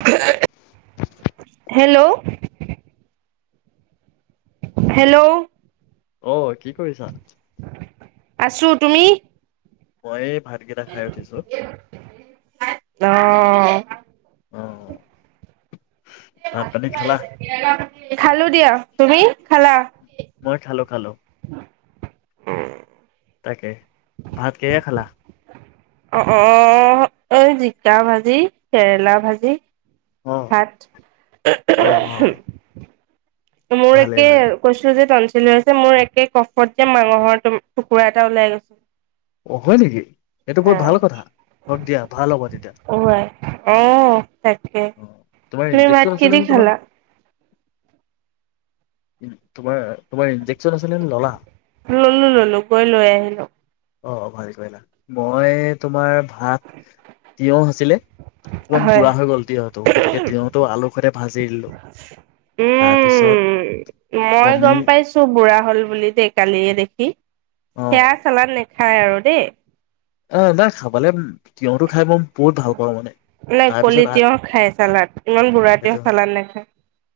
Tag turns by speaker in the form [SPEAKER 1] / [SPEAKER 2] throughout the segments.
[SPEAKER 1] [unintelligible] Hello. Hello.
[SPEAKER 2] অ', কি কৰিছা?
[SPEAKER 1] আছো। তুমি?
[SPEAKER 2] মই ভাতকেইটা খাই উঠিছোঁ।
[SPEAKER 1] অ
[SPEAKER 2] ভাত পানী খালা
[SPEAKER 1] খালো দিয়া। তুমি খালা?
[SPEAKER 2] মই খালো, খালো। তাকে, ভাত কিহে খালা?
[SPEAKER 1] অ', অ', অ', এই জিকা ভাজি, কেৰেলা ভাজি।
[SPEAKER 2] অ
[SPEAKER 1] ভাত
[SPEAKER 2] অ অ
[SPEAKER 1] মোৰ
[SPEAKER 2] ভালে
[SPEAKER 1] একে
[SPEAKER 2] ভালে
[SPEAKER 1] কৈছো যে তন [unintelligible] ছে মোৰ একে কফত যে মাংসৰ টুকুৰা এটা ওলাই গৈ।
[SPEAKER 2] অ, হয় নেকি? এইটো বৰ ভাল কথা। হওক দিয়া ভাল হ'ব তেতিয়া।
[SPEAKER 1] অ অ তাকে
[SPEAKER 2] তোমাৰ
[SPEAKER 1] তুমি ভাত
[SPEAKER 2] ইনজেকচন
[SPEAKER 1] কি
[SPEAKER 2] আছিলে
[SPEAKER 1] দি
[SPEAKER 2] নে তোমাৰ?
[SPEAKER 1] খালা
[SPEAKER 2] তোমাৰ তোমাৰ ইনজেকচন আছিলে নে ললা
[SPEAKER 1] ললো, ললো গৈ লৈ আহিলো।
[SPEAKER 2] অ ভাল কৰিলা। মই তোমাৰ ভাত তিয়ঁহ আছিলে, অকমান
[SPEAKER 1] হয়
[SPEAKER 2] বুঢ়া হৈ গল তিয়হটো, গতিকে তিয়হটো আলুৰ সতে ভাজি দিলো। তাৰপিছত
[SPEAKER 1] উম, মই
[SPEAKER 2] কণী
[SPEAKER 1] গম পাইছো বুঢ়া হ'ল বুলি দেই কালিয়ে দেখি।
[SPEAKER 2] অ
[SPEAKER 1] সেয়া চলা না খাই আৰু দেই।
[SPEAKER 2] অ নাই খাবালে তিয়হটো খাই মই বহুত ভাল পাওঁ। মানে,
[SPEAKER 1] নাই কলি
[SPEAKER 2] তাৰপিছত ভাত,
[SPEAKER 1] তিয়হ খায় চালাদ, ইমান বুঢ়া তিয়হ চালাদ নাখায়।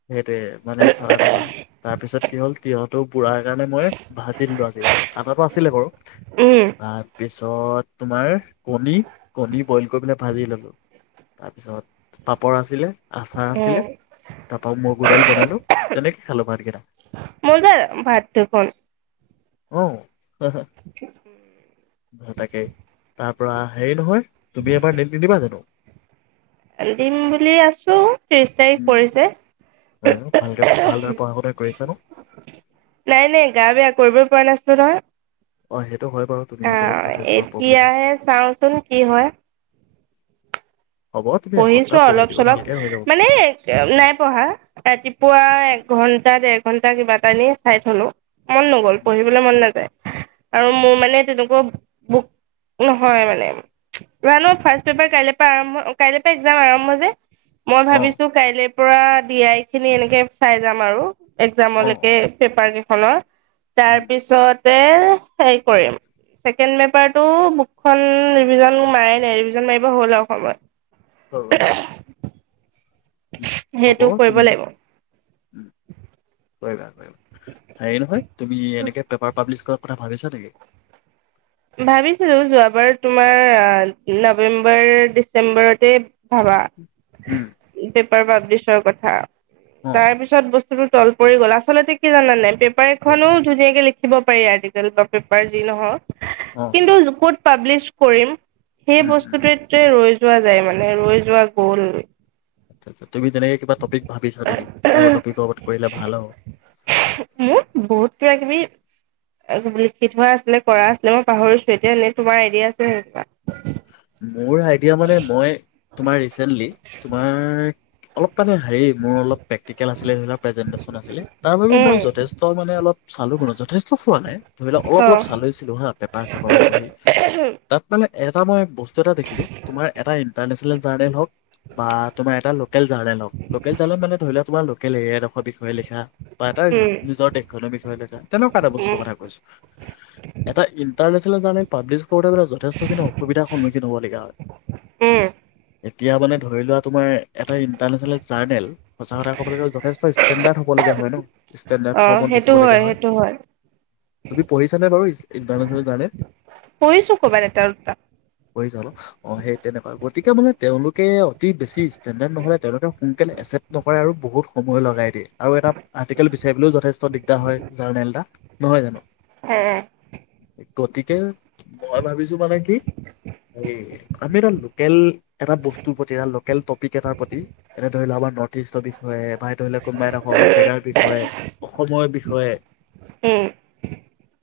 [SPEAKER 2] সেইটোৱেই। তাৰপিছত কি হ'ল, তিয়হটো বুঢ়া হোৱাৰ কাৰণে মই ভাজি দিলোঁ। আজি আটাটো আছিলে বাৰু।
[SPEAKER 1] উম,
[SPEAKER 2] তাৰপিছত তো তোমাৰ কণী-কণী বয়ল কৰি পেলাই ভাজি ল'লো। তাৰপিছত পাপড় আছিলে। আচাৰ আছিলে।
[SPEAKER 1] উম,
[SPEAKER 2] তাৰপাছত মগুৰ দাইল বনালো। তেনেকৈ ভাতকেইটা খালো।
[SPEAKER 1] মোৰ যে ভাত দুখন
[SPEAKER 2] অ' তাকেই তাৰ পৰা হেৰি নহয়, তুমি এবাৰ নেট নিদিবা জানো?
[SPEAKER 1] দিম বুলি আছো ত্ৰিশ তাৰিখ
[SPEAKER 2] উম,
[SPEAKER 1] পৰিছে।
[SPEAKER 2] হয়, ন? ভালকে, ভালদৰে পঢ়া শুনা কৰিছা নে?
[SPEAKER 1] নাই নাই গা বেয়া [unintelligible]
[SPEAKER 2] অ', সে
[SPEAKER 1] অ', এতিয়াহে চাওঁচোন, কি হয়।
[SPEAKER 2] হ'ব তুমি এসপ্তাহ
[SPEAKER 1] পঢ়িছোঁ
[SPEAKER 2] পঢ়ি
[SPEAKER 1] অলপ
[SPEAKER 2] দিবা
[SPEAKER 1] চলপ
[SPEAKER 2] ভালকে হৈ যাব।
[SPEAKER 1] মানে নাই, পঢ়া ৰাতিপুৱা এক ঘণ্টা, ডেৰ ঘণ্টা কিবা কালিয়ে চাই থ'লো। মন নগ'ল, পঢ়িবলৈ মন নাযায়। আৰু মোৰ মানে তেনেকুৱা বুক-নহয় মানে জানো, ফাষ্ট পেপাৰ কাইলৈ পৰা আৰম্ভ কাইলৈ পা একজাম আৰম্ভ যে মই
[SPEAKER 2] অ
[SPEAKER 1] ভাৱিছো কাইলে পৰা দিয়াই খিনি এনেকে চাই যাম আৰু।
[SPEAKER 2] অ
[SPEAKER 1] এগ্জামলৈকে
[SPEAKER 2] অ
[SPEAKER 1] পেপাৰ কে হেল্ল' তাৰ পিছত এহ [unintelligible] কৰিম, ছেকেণ্ড পেপাৰটো বুকখন ৰিভিজন মাৰাই‌ নাই, ৰিভিজন মাৰিব হ'ল আৰু সময়।
[SPEAKER 2] হৈ গ'ল আও।
[SPEAKER 1] সেইটো কৰিব লাগিব।
[SPEAKER 2] উম, [unintelligible] হেৰি নহয় তুমি এনেকে পেপাৰ পাবলিছ কৰ কথা ভাবিছা নেকি?
[SPEAKER 1] ভাৱিছিলো, যোৱাবাৰ তোমাৰ নৱেম্বৰ ডিচেম্বৰতে ভাৱা। তেত [unintelligible] কথা
[SPEAKER 2] অ
[SPEAKER 1] তাৰ পিছত বচ সেইটো তল পৰি গ'ল। আচলতে কি জানা নাই? [unintelligible] এখনো ধুনীয়াকে লিখ খিব পাৰি আৰ্টিকেল বা পেপাৰ যি নহওঁক।
[SPEAKER 2] অ
[SPEAKER 1] কিন্তু [unintelligible] পাব্লিছ কৰিম। সেই বস্তু [unintelligible] যোৱা যায় মানে ৰৈ যোৱা গ'ল।
[SPEAKER 2] [unintelligible] তুমি তেনেকে কিবা টপিক ভাবিছা নেকি, কিহৰ টপিকৰ ওপৰত কৰিলে ভাল হ'ব?
[SPEAKER 1] মোৰ বহুত কিবা কিবি লিখি থোৱা আছিলে, কৰা আছিলে, মই পাহৰিছো এতিয়া, নে তোমাৰ আইডিয়া আছে [unintelligible]
[SPEAKER 2] মোৰ আইডিয়া মানে মই, তোমাৰ ৰিচেণ্টলি, তোমাৰ অলপ [unintelligible] হেৰি মোৰ অলপ প্ৰেক্টিকেল আছিলে ধৰি লোৱা প্ৰেজেণ্টেচন আছিলে, তাৰ বাবে মই
[SPEAKER 1] উম
[SPEAKER 2] যথেষ্ট মানে অলপ চালো ম যথেষ্ট চোৱা নাই, ধৰি লোৱা অলপ
[SPEAKER 1] অ
[SPEAKER 2] অলপ চালৈছিলো হা পেপাৰ চেপাৰ বোৰ পঢ়ি। তাত মানে তামানে বচ [unintelligible] দেখিলোঁ, তোমাৰ এটা ইণ্টাৰনেচনেল জাৰ্ণেল হওঁক, বা তোমাৰ এটা লোকেল জাৰ্ণেল হওঁক, লোকেল জাৰ্ণেল মানে ধৰি লোৱা তোমাৰ ল [unintelligible] সবিষয়ে লিখা, বা এটা
[SPEAKER 1] উম
[SPEAKER 2] নিজৰ দেশখনৰ বিষয়ে লিখা, তেনেকুৱা এটা বস্তুৰ
[SPEAKER 1] উম
[SPEAKER 2] কথা কৈছোঁ। এটা ইণ্টাৰনেচনেল জাৰ্ণেল পাব্লিছ কৰোঁতে [unintelligible] যথেষ্টখিনি সন্মুখীন হ'বলীয়া হয়।
[SPEAKER 1] উম।
[SPEAKER 2] এতিয়া মানে ধৰি লোৱা তোমাৰ এটা ইণ্টাৰনেশচনেল জাৰ্নেল, সচাঁ কথা ক'বলৈ গ'লে যথেষ্ট ষ্টেণ্ডাৰ্ড হ'বলগীয়া হয় ন। ষ্টেণ্ডাৰ্ড
[SPEAKER 1] অ'
[SPEAKER 2] ফৰ্মত
[SPEAKER 1] সেইটো
[SPEAKER 2] দেখিবলগীয়া হয়।
[SPEAKER 1] সেইটো
[SPEAKER 2] তুমি পঢ়িছানে বাৰু ইণ্টাৰনেচনেল জাৰ্নেল।
[SPEAKER 1] পঢ়িছো ক'ৰবাত এটা দুটা।
[SPEAKER 2] পঢ়িচা ন। অহ ', সেই তেনেকুৱা ক'ত গতিকে মানে তেওঁলোকে অতি বেছি ষ্টেণ্ডাৰ্ড নহ'লে তেওঁলোকে সোনকালে এচেপ্ট নকৰে আৰু বহুত সময় লগাই দিয়ে, আৰু এটা আৰ্টিকেল বিচাৰিবলৈও যথেষ্ট দিগদাৰ হয়, জাৰ্নেল এটা নহয় জানো।
[SPEAKER 1] হে
[SPEAKER 2] গতিকে মই ভাবিছোঁ মানে কি এই আমি এটা লোকেল, এটা বস্তুৰ প্ৰতি এটা লোকেল টপিক এটাৰ প্ৰতি, এনে ধৰি লোৱা আমাৰ নৰ্থ ইষ্টৰ বিষয়ে কোনবাই ধৰিলে কোনোবা এটা সহজ জেগাৰ বিষয়ে, অসমৰ বিষয়ে।
[SPEAKER 1] উম',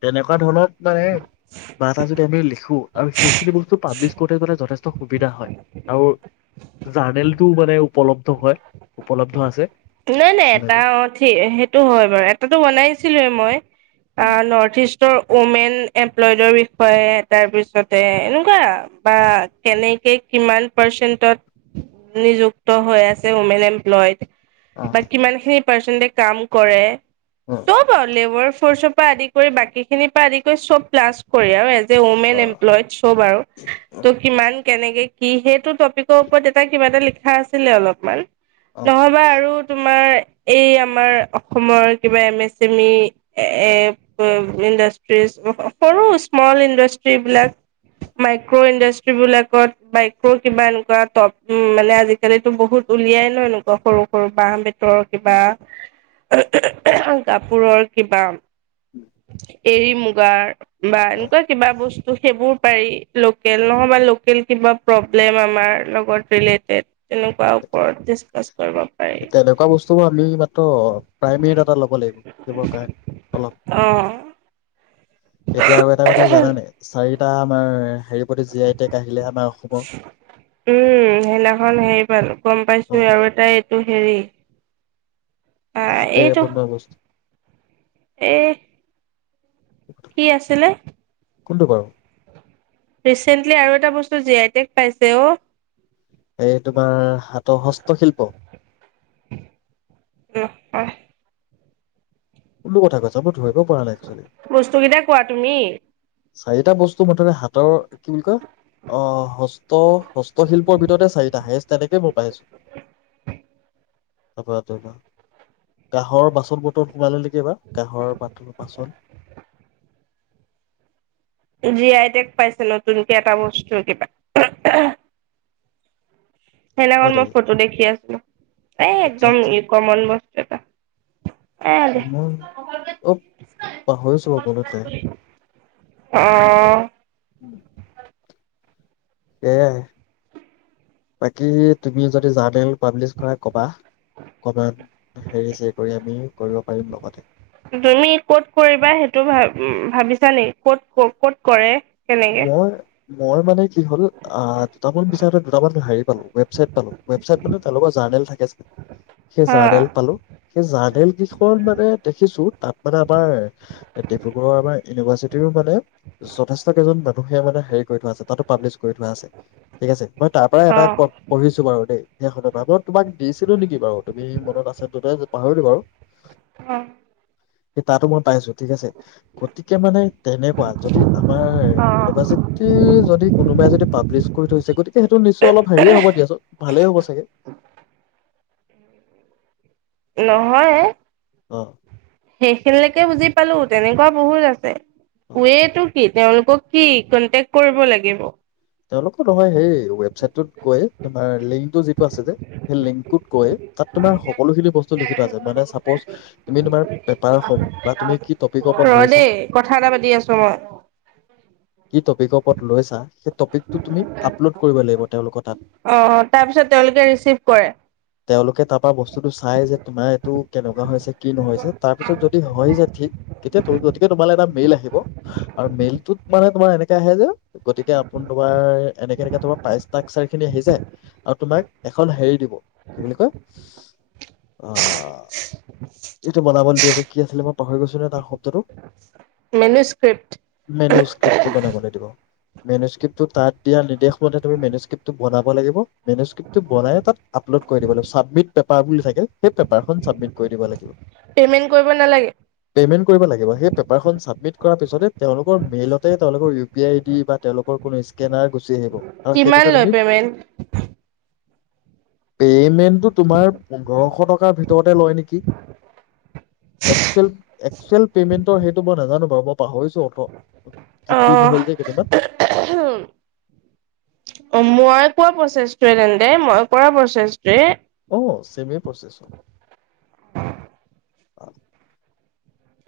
[SPEAKER 2] তেনেকুৱা ধৰণৰ মানে, কিবা এটা যদি আমি লিখোঁ। সেইখিনি বস্তু পাব্লিছ কৰোতে মানে যথেষ্ট সুবিধা হয়, আৰু জাৰ্নেলটো মানে উপলব্ধ হয়, উপলব্ধ আছে।
[SPEAKER 1] নাই- নাই এটা
[SPEAKER 2] তেনেকুৱা
[SPEAKER 1] অহ ', ঠি সেইটো হয় বাৰু এটাতটো বনাইছিলোঁ এ মই।
[SPEAKER 2] উম,
[SPEAKER 1] অহ ', নৰ্থ ইষ্টৰ উমেন এমপ্লয়ডৰ বিষয়ে তাৰপিছতে এনেকুৱা আৰু, বা কেনেকে কিমান পাৰ্চেণ্টত, নিযুক্ত হৈ আছে উমেন এমপ্লয়ড।
[SPEAKER 2] অ
[SPEAKER 1] বা কিমান খিনি পাৰ্চেণ্টে কাম কৰে।
[SPEAKER 2] অ
[SPEAKER 1] চ'ব আৰু লেৱা ফৰ্চৰ পৰা আদি কৰি বাকী খিনিৰ পৰা আদি কৰি চব প্লাছ কৰে আৰু যে উমেন
[SPEAKER 2] অ
[SPEAKER 1] এমপ্লয়ড চ'ব আৰু,
[SPEAKER 2] অ
[SPEAKER 1] ত', কিমান কেনেকে কি সেইটো টপিকৰ ওপৰত এটা কিবা এটা লিখা আছিলে অলপমান।
[SPEAKER 2] অ
[SPEAKER 1] নহ'বা আৰু তোমাৰ এই আমাৰ অসমৰ কিবা এম এছ ছেমি এ - এ ইণ্ডাষ্ট্ৰিজ সৰু স্মল ইণ্ডাষ্ট্ৰ্ৰী বিলাক, মাইক্ৰ ইণ্ডাষ্ট্ৰ্ৰী বিলাকত, মাইক্ৰ কিবা এনেকুৱা টপ মানে আজিকালিতো বহুত উলিয়াই ন এনেকুৱা সৰু [unintelligible] তৰ কিবা। কাপোৰৰ কিবা। [inaudible] এৰী মুগাৰ বা
[SPEAKER 2] অ
[SPEAKER 1] এনেকুৱা কিবা বস ত ', সেইবোৰ পাৰি। লোকেল
[SPEAKER 2] অ
[SPEAKER 1] নহ'বা লো [unintelligible] কিবা প্ৰব্লেম আমাৰ লগৰ ৰিলেটেড তেনেকুৱা
[SPEAKER 2] সেইটোৱে
[SPEAKER 1] ওপৰত ডিচকাচ কৰিব
[SPEAKER 2] তেনেকুৱা বস্তুবোৰ আমি মাত্ৰ প্ৰাইমেৰ ডাটা ল'ব লাগিব শিকিবৰ কাৰণে অলপ
[SPEAKER 1] অ
[SPEAKER 2] এতিয়া আৰু এটা কথা জানানে চাৰি টা আমাৰ হেৰি প্ৰতি জি আই টেক আহিলে আমাৰ অসমৰ
[SPEAKER 1] ওৱেল গম পাইছো
[SPEAKER 2] অ
[SPEAKER 1] হে আৰু এটা এইটো ৰি আহ
[SPEAKER 2] হাতেৰে
[SPEAKER 1] এইটো
[SPEAKER 2] বনোৱা বস্তু
[SPEAKER 1] এ কি আছিলে
[SPEAKER 2] কোনটো বাৰু
[SPEAKER 1] ৰিচেন্টলি আৰু এটা বস্তু জি আই টেক পাইছে অ'
[SPEAKER 2] এই তোমাৰ হাতৰ হস্তশিল্প
[SPEAKER 1] হয়
[SPEAKER 2] কোনো কথা কৈছ
[SPEAKER 1] বস্তুকেইটা কোৱা তুমি
[SPEAKER 2] চাৰিটা বস্ তো মুঠতে হাতৰ কি বুলি কয় আহ হস্ত হস্তশিল্পৰ ভিতৰতে চাৰিটা সেই তেনেকেই মই পাইছো তাপা তাপা কাঁহৰ বাচন বৰ্তন সোমালে নেক কি এবা কাহৰ বাতল পাচল
[SPEAKER 1] জি আই তেগ পাইছে নতুনকে এটা বস্তু কিবা সেনাখন
[SPEAKER 2] হয়
[SPEAKER 1] মই
[SPEAKER 2] নেকি
[SPEAKER 1] ফটো দেখি আছিলোঁ এ
[SPEAKER 2] আচ্ছা
[SPEAKER 1] একদম
[SPEAKER 2] আচ্ছা
[SPEAKER 1] ই কমন বস্ এটা এ দে
[SPEAKER 2] মই অব পাহৰিছো মই মনত নাই
[SPEAKER 1] অ
[SPEAKER 2] সেয়াই বাকী তুমি যদি জাৰ্নেল পাব্লিছ কৰাই কবাহ কময়ত হেৰি চেৰি কৰি আমি কৰিব পাৰিম লগতে।
[SPEAKER 1] তুমি কত কৰিবা সেইটো ভ ভাবিছ ছানি ক'ত ক ক'ত কৰে। কেনেকে
[SPEAKER 2] মই মই মানে কি হ'ল আহ দুটামান বিচাৰোতে দুটামান হেৰি পালো, ৱেবচাইট পালো। ৱেবচাইট মানে তেওঁলোকৰ জাৰ্নেল থাকে সেই
[SPEAKER 1] হা
[SPEAKER 2] জাৰ্নেল পালো সেই জাৰ্নেল কেইখন মানে দেখিছো তাত মানে আমাৰ ডিব্ৰুগড়ৰ আমাৰ ইউনিভাৰ্চিটিৰো মানে যথেষ্ট মানুহে মানে কৰি থোৱা আছে, তাতো পাব্লিছ কৰি থোৱা আছে, ঠিক আছে মই তাৰ পৰাই
[SPEAKER 1] অ
[SPEAKER 2] এটা পঢ়িছো বাৰু দেই সেইখনৰ পৰা মই তোমাক দিছিলো নেকি বাৰু তুমি মনত আছা ততে পাহৰিলো বাৰু। [inaudible]
[SPEAKER 1] অঁ
[SPEAKER 2] তাতো মই পাইছো ঠিক আছে, গতিকে মানে তেনেকুৱা যদি আমাৰ
[SPEAKER 1] অ
[SPEAKER 2] ইউনিভাৰ্চিটিত যদি কোনোবাই যদি পাব্লিছ কৰি হৈছে গতিকে সেইটো নিশ্চয় অলপ হেৰি হবই দিয়া চোন। ভালেই হ'ব চাগে।
[SPEAKER 1] নহয় এ।
[SPEAKER 2] অঁ
[SPEAKER 1] সেইখিনিলৈকে বুজি পালো তেনেকুৱা বহুত আছে।
[SPEAKER 2] অ
[SPEAKER 1] ৱেটো কি? তেওঁলোকক কি কনটেক্ট কৰিব লাগিব।
[SPEAKER 2] তেওঁলোকক নহয় সেই ৱেবছাইটোত গৈ তোমাৰ লিংকটো যিটো আছে যে সেই লিংক টোত গৈ তাত তোমাৰ সকলো খিনি বস্তু লিখি থোৱা আছে। মানে চাপোচ তুমি তোমাৰ পেপাৰ খন বা তুমি কি টপিকৰ ওপৰত
[SPEAKER 1] ৰ'
[SPEAKER 2] লৈছা,
[SPEAKER 1] দেই কথা এটা পাতি আছো মই।
[SPEAKER 2] কি টপিকৰ ওৰত লৈছা সেইটো টপিকটো তুমি আপলোড কৰিব লাগিব তেওঁলোকৰ তাত।
[SPEAKER 1] অ' তাৰপিছত তেওঁলোকে ৰিচিভ কৰে
[SPEAKER 2] তেওঁলোকে তাৰ পৰা বস্তুটো চাই যে তোমাৰ এইটো কেনেকুৱা হৈছে কি নহয়ছে তাৰ পিছত যদি হয় যে ঠিক তেতিয়া ত গতিকে তোমালে এটা মেইল আহিব আৰু মেইলত মানে তোমাৰ এনেকে আহে যে, গতিকে তোমাৰ এনেকে এনেকে তোমাৰা তাই ষ্টাগচাৰ খিনি আহি যায়, আৰু তোমাক এখন হেৰি দিব কি বুলি কয় অ এইটো বনাবলৈ দিয়ে যে কি আছিলে মই পাহৰি গৈছোঁ নহয় তাৰ শব্দটো।
[SPEAKER 1] মেনু স্ক্ৰিপ্ট
[SPEAKER 2] মেনু স্ক্ৰিপ্টটো কোনে কোনে দিব। মেনু স্ক্ৰিপটো তাত দিয়া নিৰ্দেশ মতে তুমি মেুস্ক্ৰিপটো বনাব লাগিব, মেুস্ক্ৰিপটো বনাই তাত আপলোড কৰি দিব লাগিব ছাবমিট পেপাৰ বুলি থাকে সেই পেপাৰখন চাবমিট কৰি দিব লাগিব।
[SPEAKER 1] পেমেন্ট কৰিব নালাগে।
[SPEAKER 2] পে'মেণ্ট কৰিব লাগিব সেই পেপাৰখন চাবমিট কৰাৰ পিছতে তেওঁলোকৰ মেইলতে তেওঁলোকৰ U P I I D বা তেওঁলোকৰ কোনো স্কেনাৰ গুচি আহিব। আৰু
[SPEAKER 1] কিমান
[SPEAKER 2] সেইটোতে
[SPEAKER 1] লয়
[SPEAKER 2] তুমি
[SPEAKER 1] পেমেণ্ট?
[SPEAKER 2] পে'মেণ্টটো তোমাৰ পোন্ধৰশ টকাৰ ভিতৰতে লয় নেকি। একচুৱেল একচুৱেল পেমেণ্ট টো সেইটো মই নাজানো বাৰু মই পাহৰিছো অ। দিন হ'ল যে কেইদিন মান।
[SPEAKER 1] অ', মই কোৱা প্ৰচেছটোৱে তেন্তে, মই কৰা প্ৰচেছটোৱে
[SPEAKER 2] অ', চেমেয়ে প্ৰচেছ
[SPEAKER 1] [inaudible]
[SPEAKER 2] অ'।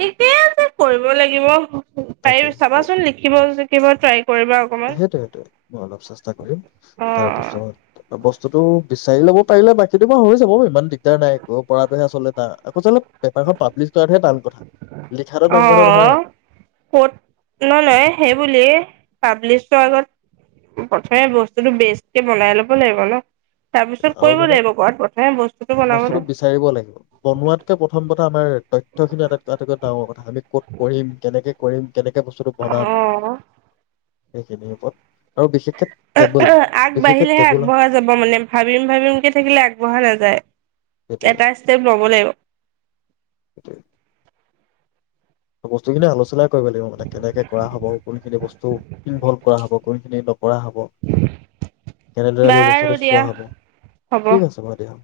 [SPEAKER 1] ঠিকেই আছে কৰিব লাগিব। পাৰ-চাবাচোন লিখিব যে কি ট্ৰাই কৰিবা অকমান।
[SPEAKER 2] সেইটো, সেইটোয়ে মই অলপ চেষ্টা কৰিম
[SPEAKER 1] অ'
[SPEAKER 2] তাৰপিছত বস্তুটো বিচাৰি ল'ব পাৰিলে বাক সেইটো বাৰু হৈ যাব ইমান দিগদাৰ নাই একো পৰাটোহে আচলতে আচল-পেপাৰখন পাব্লিছ কৰাটোহে টান কথা। লিখাটো ডাঙৰ কথা নহয়
[SPEAKER 1] অ', ক'ত ন, ন সেইবুলি পাব্লিছৰ আগত প্ৰথমে বস্তুটো বেচকে বনাই ল'ব লাগিব ন? তাৰপিছত
[SPEAKER 2] আৰু
[SPEAKER 1] কৰিব
[SPEAKER 2] মানে
[SPEAKER 1] লাগিব ঘৰত প্ৰথমে বস্তুটো বনাব
[SPEAKER 2] বস্তুটো
[SPEAKER 1] লাগিব
[SPEAKER 2] বিচাৰিব লাগিব, বনোৱাতকে প্ৰথম কথা আমাৰ তথ্যখিনি আটা-আটাইকৈ ডাঙৰ কথা আমি ক'ত কৰিম কেনেকে কৰিম। কেনেকে বস্তুটো বনাম
[SPEAKER 1] অ'।
[SPEAKER 2] সেইখিনিৰ ওপৰত। আৰু বিশেষ
[SPEAKER 1] আগবাঢ়িলেহে আগবঢ়া যাব মানে ভাবিম ভাবিমকে থাকিলে আগবঢ়া নাযায়।
[SPEAKER 2] সেইটোৱে
[SPEAKER 1] এটা ষ্টেপ লব লাগিব।
[SPEAKER 2] [inaudible] বস্তুখিনি আলোচনা কৰিব লাগিব মানে, কেনেকে কৰা হব কোনখিনি বস্তু ইণভলব কৰা হব, কোনখিনি নক কৰা হ'ব। কেনেদৰে আমি
[SPEAKER 1] বাৰু
[SPEAKER 2] বছৰটো
[SPEAKER 1] দিয়া
[SPEAKER 2] চোৱা হ'ব।
[SPEAKER 1] হ'ব।
[SPEAKER 2] ঠিক আছে বাৰু দিয়া।